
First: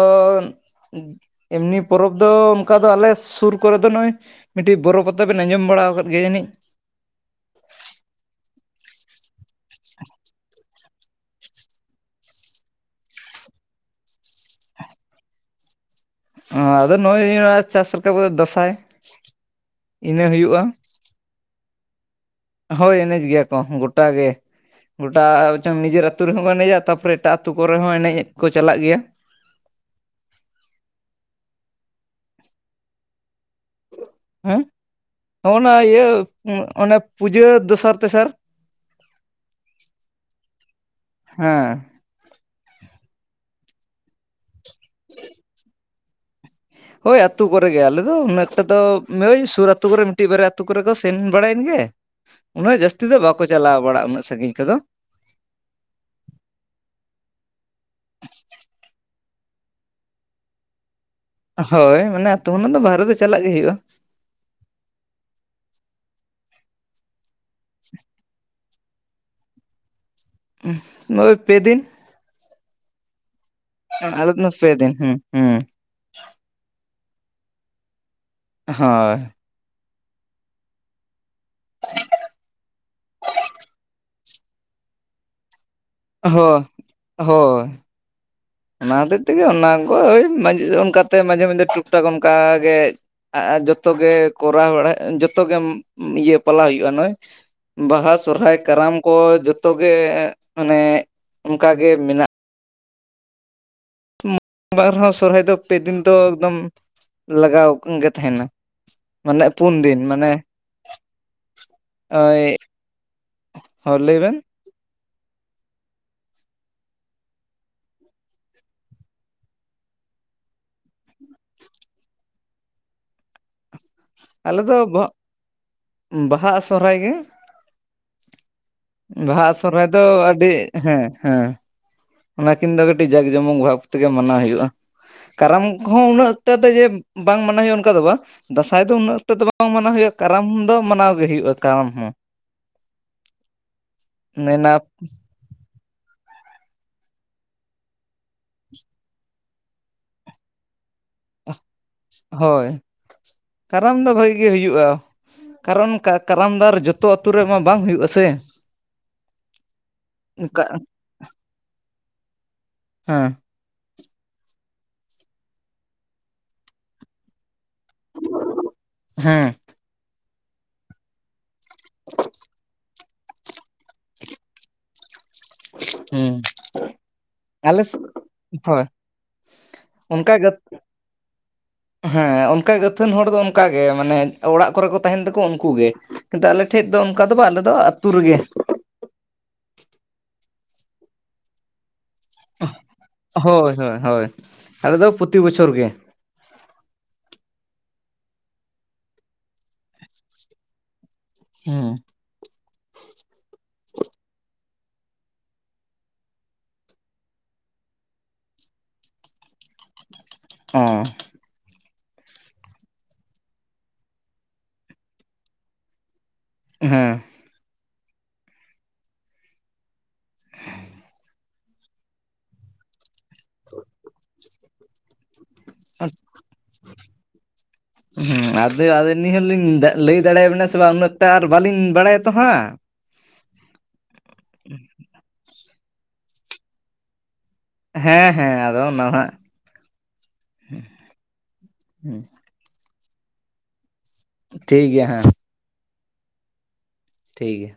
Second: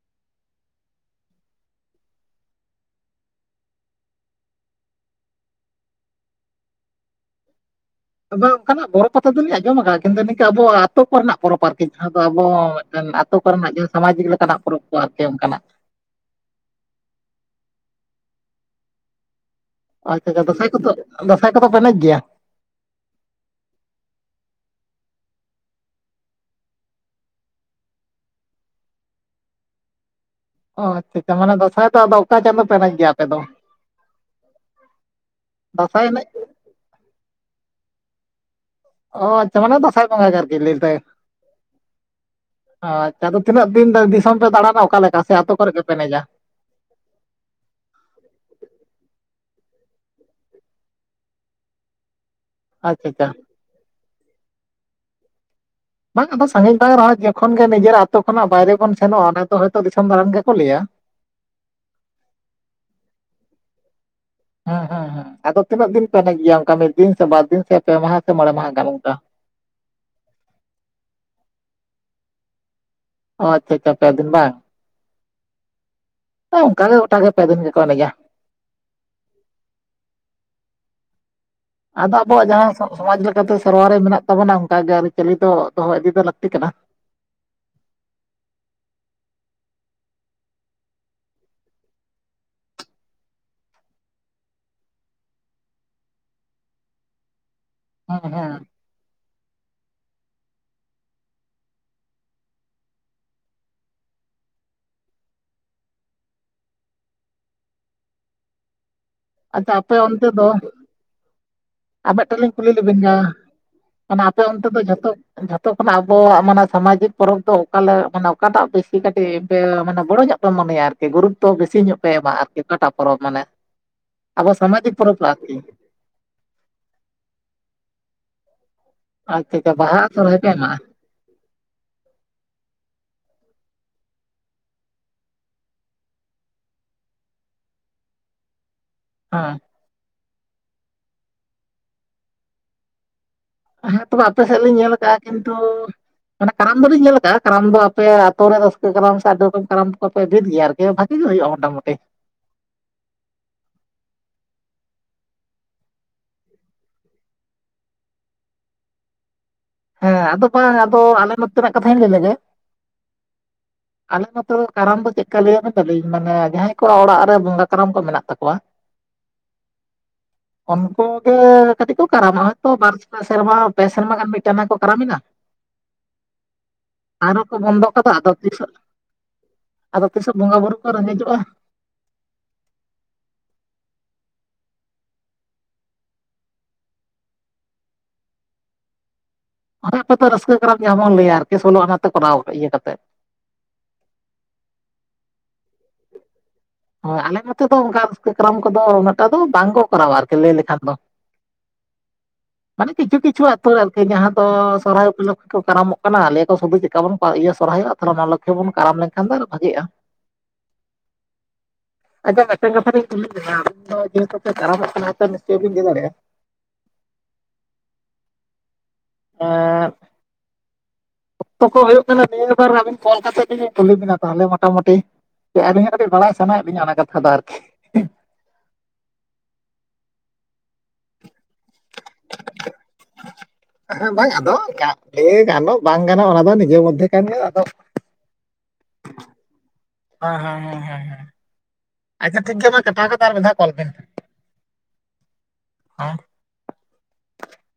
S2: ᱮᱢᱱᱤ ᱯᱚᱨᱚᱵᱽ ᱫᱚ ᱚᱱᱠᱟ ᱫᱚ ᱟᱞᱮ ᱥᱩᱨ ᱠᱚᱨᱮ ᱫᱚ ᱱᱚᱜᱼᱚᱭᱼᱼ ᱢᱤᱫᱴᱤᱡ ᱵᱚᱨᱚ ᱯᱟᱛᱟ ᱵᱤᱱ ᱟᱸᱡᱚᱢ ᱵᱟᱲᱟ ᱟᱠᱟᱫ ᱜᱮᱭᱟ ᱡᱟᱱᱤᱡ?
S1: ᱟᱫᱚ ᱚᱱᱠᱟᱱᱟᱜ ᱵᱚᱨᱚ ᱯᱟᱛᱟ ᱫᱚᱞᱤᱧ ᱟᱸᱡᱚᱢ ᱟᱠᱟᱫᱟ, ᱠᱤᱱᱛᱩ ᱱᱤᱝᱠᱟᱹ ᱟᱵᱚᱣᱟᱜ ᱟᱛᱳ ᱠᱚᱨᱮᱱᱟᱜ ᱯᱚᱨᱚᱵᱽ ᱟᱨᱠᱤ ᱡᱟᱦᱟᱸ ᱫᱚ ᱟᱵᱚ ᱢᱤᱫᱴᱮᱱᱼᱼ ᱟᱛᱩ ᱠᱚᱨᱮᱱᱟᱜ ᱡᱟᱦᱟᱸ ᱥᱟᱢᱟᱡᱤᱠ ᱞᱮᱠᱟᱱᱟᱜ ᱯᱚᱨᱚᱵᱽ ᱠᱚ ᱟᱨᱠᱤ ᱚᱱᱠᱟᱱᱟᱜ ᱾
S2: ᱱᱚᱣᱟᱫᱚ ᱱᱩᱭ ᱪᱟᱥ ᱨᱟᱠᱟᱵ ᱠᱟᱛᱮ ᱫᱟᱸᱥᱟᱭᱼᱼ
S1: ᱟᱪᱪᱷᱟ ᱟᱪᱪᱷᱟ, ᱫᱟᱸᱥᱟᱭ ᱠᱚᱫᱚ ᱫᱟᱸᱥᱟᱭ ᱠᱚᱫᱚ ᱯᱮ ᱮᱱᱮᱡ ᱜᱮᱭᱟ?
S2: ᱦᱳᱭ ᱮᱱᱮᱡ ᱜᱮᱭᱟ ᱠᱚ, ᱜᱚᱴᱟ ᱜᱮ ᱾ ᱜᱚᱴᱟ ᱪᱚᱝ ᱱᱤᱡᱮᱨ ᱟᱹᱛᱩ ᱨᱮᱦᱚᱸ ᱠᱚ ᱮᱱᱮᱡᱟ, ᱛᱟᱨᱯᱚᱨᱮ ᱮᱴᱟᱜ ᱟᱹᱛᱩ ᱠᱚᱨᱮ ᱦᱚᱸ ᱮᱱᱮᱡ ᱠᱚ ᱪᱟᱞᱟᱜ ᱜᱮᱭᱟ ᱾
S1: ᱚ ᱟᱪᱪᱷᱟ ᱟᱪᱪᱷᱟ, ᱢᱟᱱᱮ ᱫᱟᱸᱥᱟᱭ ᱫᱚ ᱟᱫᱚ ᱚᱠᱟ ᱪᱟᱸᱫᱚ ᱯᱮ ᱮᱱᱮᱡ ᱜᱮᱭᱟ ᱟᱯᱮ ᱫᱚ?
S2: ᱦᱮᱸᱜ? ᱦᱚᱸᱜᱼᱱᱟ ᱤᱭᱟᱹ
S1: ᱫᱟᱸᱥᱟᱭ ᱮᱱᱮᱡ
S2: ᱚᱱᱮ ᱯᱩᱡᱟᱹ ᱫᱚᱥᱟᱨ ᱛᱮᱥᱟᱨ ᱾
S1: ᱚ ᱟᱪᱪᱷᱟ ᱢᱟᱱᱮ ᱫᱟᱸᱥᱟᱭ ᱵᱚᱸᱜᱟ ᱜᱮ ᱟᱨᱠᱤ ᱞᱟᱹᱭ ᱛᱟᱭ
S2: ᱦᱮᱸ
S1: ᱾ ᱟᱪᱪᱷᱟ ᱟᱫᱚ ᱛᱤᱱᱟᱹᱜ ᱫᱤᱱ ᱫᱤᱥᱚᱢ ᱯᱮ ᱫᱟᱬᱟᱱᱟ? ᱚᱠᱟᱞᱮᱠᱟ ᱥᱮ ᱟᱹᱛᱩ ᱠᱚᱨᱮ ᱜᱮᱯᱮ ᱮᱱᱮᱡᱟ?
S2: ᱦᱳᱭ ᱟᱛᱩ ᱠᱚᱨᱮ ᱜᱮ ᱾ ᱟᱞᱮ ᱫᱚ ᱩᱱᱟᱹᱠᱴᱟ ᱫᱚ ᱥᱩᱨ ᱟᱹᱛᱩ ᱠᱚᱨᱮ ᱢᱤᱫᱴᱤᱡ ᱵᱟᱨᱭᱟ ᱟᱹᱛᱩ ᱠᱚᱨᱮ ᱠᱚ ᱥᱮᱱ ᱵᱟᱲᱟᱭᱮᱱ ᱜᱮ ᱾ ᱩᱱᱟᱹᱜ ᱡᱟᱹᱥᱛᱤ
S1: ᱟᱪᱪᱷᱟ
S2: ᱫᱚ
S1: ᱟᱪᱪᱷᱟ
S2: ᱵᱟᱠᱚ ᱪᱟᱞᱟᱣ ᱵᱟᱲᱟᱜᱼᱟ, ᱩᱱᱟᱹᱜ ᱥᱟᱺᱜᱤᱧ ᱠᱚᱫᱚ ᱾
S1: ᱵᱟᱝ ᱟᱫᱚ ᱥᱟᱺᱜᱤᱧ ᱵᱟᱝ ᱨᱮᱦᱚᱸ ᱡᱚᱠᱷᱚᱱ ᱜᱮ ᱱᱤᱡᱮᱨ ᱟᱛᱩ ᱠᱷᱚᱱᱟᱜ ᱵᱟᱭᱨᱮ ᱵᱚᱱ ᱥᱮᱱᱚᱜᱼᱟ, ᱚᱱᱟ ᱫᱚ ᱦᱚᱭᱛᱳ ᱫᱤᱥᱚᱢ ᱫᱟᱲᱟᱱ ᱜᱮᱠᱚ ᱞᱟᱹᱭᱟ ᱾
S2: ᱦᱳᱭ ᱢᱟᱱᱮ ᱟᱛᱩ ᱠᱷᱚᱱᱟᱜ ᱫᱚ ᱵᱟᱨᱦᱮ ᱫᱚ ᱪᱟᱞᱟᱜ ᱜᱮ ᱦᱩᱭᱩᱜᱼᱟ ᱾
S1: ᱦᱮᱸ ᱦᱩᱸ ᱦᱩᱸ, ᱟᱫᱚ ᱛᱤᱱᱟᱹᱜ ᱫᱤᱱ ᱯᱮ ᱮᱱᱮᱡ ᱜᱮᱭᱟ ᱚᱱᱠᱟ ᱢᱤᱫ ᱫᱤᱱ, ᱥᱮ ᱵᱟᱨ ᱫᱤᱱ, ᱥᱮ ᱯᱮ ᱢᱟᱦᱟ, ᱥᱮ ᱢᱚᱬᱮ ᱢᱟᱦᱟ ᱜᱟᱱ ᱚᱝᱠᱟ?
S2: ᱮᱭ ᱯᱮ ᱫᱤᱱ ᱾
S1: ᱚ ᱟᱪᱪᱷᱟ ᱟᱪᱪᱷᱟ ᱯᱮᱫᱤᱱ
S2: ᱟᱞᱮ ᱫᱚ
S1: ᱵᱟᱝ
S2: ᱯᱮ ᱫᱤᱱ ᱦᱩᱸ ᱦᱩᱸ
S1: ᱾ ᱚᱱᱠᱟ ᱜᱮ ᱜᱚᱴᱟ ᱜᱮ ᱯᱮ ᱫᱤᱱ ᱜᱮᱠᱚ ᱮᱱᱮᱡᱟ ᱾
S2: ᱦᱚᱸᱭ᱾
S1: ᱟᱫᱚ ᱟᱵᱚᱣᱟᱜ ᱡᱟᱦᱟᱸ ᱥᱚ-ᱥᱚᱢᱟᱡᱽ ᱞᱮᱠᱟᱛᱮ ᱥᱮᱨᱣᱟ ᱨᱮ ᱢᱮᱱᱟᱜ ᱛᱟᱵᱚᱱᱟ ᱚᱝᱠᱟ ᱜᱮ ᱟᱨᱤ-ᱪᱟᱹᱞᱤ ᱫᱚ ᱫᱚᱦᱚ ᱤᱫᱤ ᱫᱚ ᱞᱟᱹᱠᱛᱤ ᱠᱟᱱᱟ᱾
S2: ᱦᱳᱭ᱾ ᱚᱱᱟ ᱛᱮᱜ ᱛᱮᱜᱮ ᱚᱱᱟ ᱠᱚ ᱳᱭ ᱢᱟᱡ ᱚᱱᱠᱟᱛᱮ ᱢᱟᱡᱮ-ᱢᱚᱡᱫᱷᱮ ᱴᱩᱠ-ᱴᱟᱠ ᱚᱱᱠᱟ ᱜᱮ ᱟᱟ ᱡᱚᱛᱚ ᱜᱮ ᱠᱚᱨᱟᱣ ᱵᱟᱲᱟ ᱡᱚᱛᱚ ᱜᱮᱢ ᱩᱸ ᱤᱭᱟᱹ ᱯᱟᱞᱟᱣ ᱭᱩᱜᱼᱟ ᱱᱚᱭ 'ᱵᱟᱦᱟ',
S1: ᱦᱮᱸ ᱦᱮᱸ
S2: 'ᱥᱚᱨᱦᱟᱭ', 'ᱠᱟᱨᱟᱢ' ᱠᱚ ᱡᱚᱛᱚ ᱜᱮ ᱮᱸᱜ ᱢᱟᱱᱮᱜ ᱚᱱᱠᱟᱜᱮ ᱢᱮᱱᱟᱜ ᱢᱩᱜ, ᱵᱟᱨ ᱦᱚᱸ 'ᱥᱚᱨᱦᱟᱭ' ᱫᱚ ᱯᱮ ᱫᱤᱱ ᱫᱚ ᱮᱠᱫᱚᱢ ᱞᱟᱜᱟᱣᱚᱠ ᱜᱮ ᱛᱷᱮᱱᱟ᱾ ᱢᱟᱱᱮᱜ ᱯᱩᱱ ᱫᱤᱱ ᱢᱟᱱᱮ
S1: ᱟᱵ ᱢᱮᱜᱴᱮᱱ
S2: ᱳᱭ
S1: ᱞᱤᱧ ᱠᱩᱞᱤ ᱞᱮᱵᱮᱱ ᱧᱟᱦ ᱜᱮ
S2: ᱦᱚᱸ ᱞᱟᱹᱭ
S1: ᱚᱱᱟ
S2: ᱵᱮᱱ
S1: ᱟᱯᱮ ᱚᱱᱛᱮ ᱫᱚ ᱡᱷᱚᱛᱚ ᱡᱷᱚᱛᱚ ᱠᱷᱚᱱᱟᱜ ᱟᱵᱚᱣᱟᱜ ᱢᱟᱱᱮ ᱥᱟᱢᱟᱡᱤᱠ ᱯᱚᱨᱚᱵᱽ ᱫᱚ ᱚᱠᱟᱞᱮ, ᱢᱟᱱᱮ ᱚᱠᱟᱴᱟᱜ ᱵᱮᱥᱤ ᱠᱟᱹᱴᱤᱜ ᱯᱮ ᱢᱟᱱᱮ ᱵᱚᱲᱚ ᱧᱚᱜ ᱯᱮ ᱢᱚᱱᱮᱭᱟ ᱟᱨᱠᱤ ᱜᱩᱨᱩᱛᱚ ᱵᱮᱥᱤ ᱧᱚᱜ ᱯᱮ ᱮᱢᱟ ᱟᱨᱠᱤ ᱚᱠᱟᱴᱟᱜ ᱯᱚᱨᱚᱵᱽ? ᱢᱟᱱᱮ ᱟᱵᱚ
S2: ᱟᱞᱮ ᱫᱚ
S1: ᱥᱟᱢᱟᱡᱤᱠ
S2: ᱵᱷᱟᱜ,
S1: ᱯᱚᱨᱚᱵᱽ ᱨᱮ ᱟᱨᱠᱤ
S2: 'ᱵᱟᱦᱟ' ᱟᱨ 'ᱥᱚᱨᱦᱟᱭ' ᱜᱮ᱾ 'ᱵᱟᱦᱟ' ᱟ
S1: ᱟᱪᱪᱷᱟ ᱟᱪᱪᱷᱟ
S2: 'ᱥᱚᱨᱦᱟᱭ'
S1: ᱵᱟᱦᱟ
S2: ᱫᱚ
S1: ᱥᱚᱨᱦᱟᱭ ᱯᱮ
S2: ᱟᱹᱰᱤ
S1: ᱮᱢᱟᱜᱼᱟ
S2: ᱦᱮᱸ-ᱦᱮᱸ ᱚᱱᱟ ᱠᱤᱱ ᱫᱚ ᱠᱟᱹᱴᱤᱜ ᱡᱟᱠ-ᱡᱚᱢᱚᱠ ᱵᱷᱟᱵᱽ ᱛᱮᱜᱮ ᱢᱟᱱᱟᱣ ᱭᱩᱜᱭᱼᱟ᱾ 'ᱠᱟᱨᱟᱢ' ᱠᱚᱦᱚᱸ ᱩᱱᱟᱹᱜ ᱮᱠᱴᱟ ᱫᱚ ᱡᱮ ᱵᱟᱝ ᱢᱟᱱᱟᱣ ᱦᱩᱭᱩᱜᱼᱟ ᱚᱱᱠᱟ ᱫᱚ ᱵᱟ 'ᱫᱟᱥᱟᱭ' ᱫᱚ ᱩᱱᱟᱹᱜ ᱚᱠᱛᱮ ᱫᱚ
S1: ᱦᱮᱸ
S2: ᱵᱟᱝ ᱢᱟᱱᱟᱣ ᱦᱩᱭᱩᱜᱼᱟ, 'ᱠᱟᱨᱟᱢ' ᱫᱚ ᱢᱟᱱᱟᱣ ᱜᱮ ᱦᱩᱭᱩᱜᱼᱟ, 'ᱠᱟᱨᱟᱢ' ᱦᱚᱸ᱾
S1: ᱦᱮᱸ, ᱛᱚᱵᱮ ᱟᱯᱮ ᱥᱮᱜ
S2: ᱱᱮᱱᱟ
S1: ᱞᱤᱧ ᱧᱮᱞ ᱠᱟᱜᱼᱟ ᱠᱤᱱᱛᱩ ᱢᱟᱱᱮ 'ᱠᱟᱨᱟᱢ' ᱫᱚᱞᱤᱧ ᱧᱮᱞ ᱠᱟᱜᱼᱟ 'ᱠᱟᱨᱟᱢ' ᱫᱚ ᱟᱯᱮ ᱟᱛᱳ ᱨᱮ ᱨᱟᱹᱥᱠᱟᱹ 'ᱠᱟᱨᱟᱢ' ᱥᱮ ᱟᱹᱰᱤ ᱨᱚᱠᱚᱢ 'ᱠᱟᱨᱟᱢ' ᱠᱚᱯᱮ ᱵᱷᱤᱫᱽ ᱜᱮᱭᱟ ᱟᱨᱠᱤ? ᱤᱭᱟᱹ ᱵᱷᱟᱹᱜᱤ ᱜᱮ ᱦᱩᱭᱩᱜᱼᱟ ᱢᱚᱴᱟ-ᱢᱩᱴᱤ?
S2: ᱦᱳᱭ, 'ᱠᱟᱨᱟᱢ' ᱫᱚ ᱵᱷᱟᱹᱜᱤ ᱜᱮ ᱦᱩᱭᱩᱜᱼᱟ᱾ ᱠᱟᱨᱚᱱ ᱠᱟ 'ᱠᱟᱨᱟᱢ' ᱫᱟᱨ ᱡᱚᱛᱚ ᱟᱛᱩ ᱨᱮᱢᱟ ᱵᱟᱝ ᱦᱩᱭᱩᱜᱟ ᱥᱮ!
S1: ᱦᱮᱸ, ᱟᱫᱚ ᱵᱟᱸ
S2: ᱦᱮᱸ
S1: ᱟᱫᱚ ᱟᱞᱮ ᱱᱚᱛᱮᱱᱟᱜ ᱠᱟᱛᱷᱟᱹᱧ ᱞᱟᱹᱭ ᱞᱮᱜᱮ᱾
S2: ᱦᱮᱸ᱾
S1: ᱟᱞᱮ ᱢᱚᱛᱚ 'ᱠᱟᱨᱟᱢ' ᱫᱚ ᱪᱮᱜᱠᱟ ᱞᱟᱹᱭᱟ ᱢᱮ ᱛᱟᱞᱤᱧ ᱢᱟᱱᱮ ᱡᱟᱦᱟᱸᱭ ᱠᱚᱣᱟᱜ ᱚᱲᱟᱜ ᱨᱮ ᱵᱚᱸᱜᱟ 'ᱠᱟᱨᱟᱢ' ᱠᱚ ᱢᱮᱱᱟᱜ ᱛᱟᱠᱚᱣᱟ
S2: ᱦᱮᱸ
S1: ᱩᱱᱠᱩ ᱜᱮ ᱠᱟᱴᱤᱜ ᱠᱚ 'ᱠᱟᱨᱟᱢᱚᱜ' ᱚᱭ ᱛᱚ ᱵᱟᱨ ᱥᱮᱨᱢᱟ, ᱯᱮ ᱥᱮᱨᱢᱟ ᱜᱟᱱ ᱢᱤᱜᱴᱟᱱᱟ ᱠᱚ 'ᱠᱟᱨᱟᱢᱮ' ᱱᱟ, ᱟᱨᱚ ᱠᱚ
S2: ᱟᱞᱮ
S1: ᱵᱚᱱᱫᱚ ᱠᱟᱫᱟ ᱟᱫᱚ ᱛᱤᱥᱚᱜ
S2: ᱦᱳᱭ
S1: ᱟᱫᱚ
S2: ᱚᱱᱠᱟ
S1: ᱛᱤᱥᱚᱜ
S2: ᱜᱮ
S1: ᱵᱚᱸᱜᱟ-ᱵᱩᱨᱩ ᱠᱚ ᱨᱮᱸᱜᱮᱡᱚᱜᱼᱟ?
S2: ᱦᱮᱸ, ᱚᱱᱠᱟ ᱜᱟᱹ ᱟᱹᱛᱷᱟᱹᱱ ᱦᱚᱲ ᱫᱚ ᱚᱱᱠᱟ ᱜᱮ, ᱢᱟᱱᱮ ᱚᱲᱟᱜ ᱠᱚᱨᱮ ᱠᱚ ᱛᱟᱦᱮᱱ ᱛᱟᱠᱚ ᱩᱱᱠᱩ ᱜᱮ᱾ ᱠᱤᱱᱛᱟᱹ ᱟᱞᱮ ᱴᱷᱮᱜ ᱫᱚ, ᱚᱱᱠᱟ ᱫᱚ ᱵᱟ ᱟᱞᱮ ᱫᱚ ᱟᱛᱩ ᱨᱮᱜᱮ᱾
S1: *inaudible*
S2: ᱦᱳᱭ-ᱦᱳᱭ, ᱦᱳᱭ, ᱟᱞᱮ ᱫᱚ ᱯᱚᱛᱤ ᱵᱚᱪᱷᱚᱨ ᱜᱮ᱾
S1: ᱦᱳ, ᱟᱞᱮ ᱱᱚᱛᱮ ᱫᱚ ᱚᱝᱠᱟ ᱟᱹᱥᱠᱟᱹ 'ᱠᱟᱨᱟᱢ' ᱠᱚᱫᱚ ᱩᱱᱟᱹᱜᱴᱟ ᱫᱚ ᱵᱟᱝ ᱠᱚ ᱠᱚᱨᱟᱣᱟ ᱟᱨᱠᱤ ᱞᱟᱹᱭ ᱞᱮᱠᱷᱟᱱ ᱫᱚ᱾
S2: ᱦᱩᱸ᱾
S1: ᱢᱟᱱᱮ ᱠᱤᱪᱷᱩ-ᱠᱤᱪᱷᱩ ᱟᱛᱳ ᱨᱮ ᱟᱨᱠᱤ ᱡᱟᱦᱟᱸ ᱫᱚ 'ᱥᱚᱨᱦᱟᱭ' ᱩᱯᱚᱞᱚᱠᱠᱷᱮ ᱠᱚ 'ᱠᱟᱨᱟᱢᱚᱜ' ᱠᱟᱱᱟ ᱟᱞᱮ ᱠᱚ ᱥᱩᱫᱩ ᱪᱮᱠᱟ ᱵᱚᱱ ᱯᱟ ᱤᱭᱟᱹ ᱥᱚᱨᱦᱟᱭᱚᱜᱼᱟ? ᱛᱟᱞᱮ ᱚᱱᱟ ᱞᱚᱠᱷᱮ ᱵᱚᱱ 'ᱠᱟᱨᱟᱢ' ᱞᱮᱠᱷᱟᱱ ᱫᱚ ᱟᱨᱚ ᱵᱷᱟᱜᱮᱜᱼᱟ᱾
S2: ᱚᱸ᱾
S1: ᱟᱪᱪᱷᱟ ᱢᱮᱜᱴᱮᱝ ᱠᱟᱛᱷᱟ ᱞᱤᱧ ᱠᱩᱞᱤ ᱵᱤᱱᱟ ᱛᱚ ᱡᱮᱦᱮᱛᱩ ᱯᱮ ᱠᱟᱨᱟᱢᱚᱜ ᱠᱟᱱᱟ ᱱᱤᱥᱪᱚᱭ ᱵᱤᱱ ᱞᱟᱹᱭ ᱫᱟᱲᱮᱜᱼᱟ᱾
S2: ᱦᱮᱸ᱾
S1: ᱮᱸᱼᱫ᱾ ᱚᱠᱛᱚ ᱠᱚ ᱦᱩᱭᱩᱜ ᱠᱟᱱᱟ ᱱᱤᱭᱟᱹ ᱵᱟᱨ ᱟᱹᱵᱤᱱ ᱠᱚᱞ ᱠᱟᱛᱮ ᱜᱮᱞᱤᱧ ᱠᱩᱞᱤ ᱵᱤᱱᱟ ᱛᱟᱦᱞᱮ ᱢᱚᱴᱟ-ᱢᱩᱴᱤ᱾ ᱡᱮ ᱟᱹᱞᱤᱧᱚᱜ ᱠᱟᱹᱴᱤᱜ ᱵᱟᱲᱟᱭ ᱥᱟᱱᱟᱭᱮᱜ ᱞᱤᱱᱟ ᱚᱱᱟ ᱠᱟᱛᱷᱟ ᱫᱚ ᱟᱨᱠᱤ᱾
S2: ᱦᱩᱸ, ᱟᱫᱚ ᱟ ᱱᱤᱦᱟᱹ ᱞᱤᱧ ᱫᱟᱜ ᱞᱟᱹᱭ ᱫᱟᱲᱮᱭᱟ ᱵᱮᱱᱟ ᱥᱮ ᱵᱟ ᱩᱱᱟᱹᱜᱴᱟ ᱟᱨ ᱵᱟᱞᱤᱧ ᱵᱟᱲᱟᱭᱟ ᱛᱚ ᱦᱟᱸᱜ᱾
S1: ᱦᱮᱸ, ᱵᱟᱝ ᱟᱫᱚ ᱜᱟ ᱞᱟᱹ ᱜᱟᱱᱚᱜ ᱵᱟᱝ ᱜᱟᱱᱚᱜ, ᱚᱱᱟ ᱫᱚ ᱱᱤᱡᱮ ᱢᱚᱫᱽᱫᱷᱮ ᱠᱟᱱ ᱜᱮᱭᱟ ᱟᱫᱚ
S2: ᱦᱮᱸ-ᱦᱮᱸ, ᱟᱫᱚ ᱱᱟᱣᱦᱟᱜ
S1: ᱦᱮᱸ ᱦᱮᱸ ᱦᱮᱸ ᱦᱮᱸ ᱦᱮᱸ ᱟᱪᱪᱷᱟ ᱴᱷᱤᱠᱜᱮᱭᱟ ᱢᱟ ᱠᱟᱴᱟᱣ ᱠᱟᱛᱮᱫ ᱟᱨ ᱢᱤᱫ ᱫᱷᱟᱣ ᱠᱚᱞ ᱵᱤᱱ ᱾
S2: ᱴᱷᱤᱠ ᱜᱮᱭᱟ ᱦᱮᱸ,
S1: *unintelligible*
S2: ᱴᱷᱤᱠ ᱜᱮᱭᱟ᱾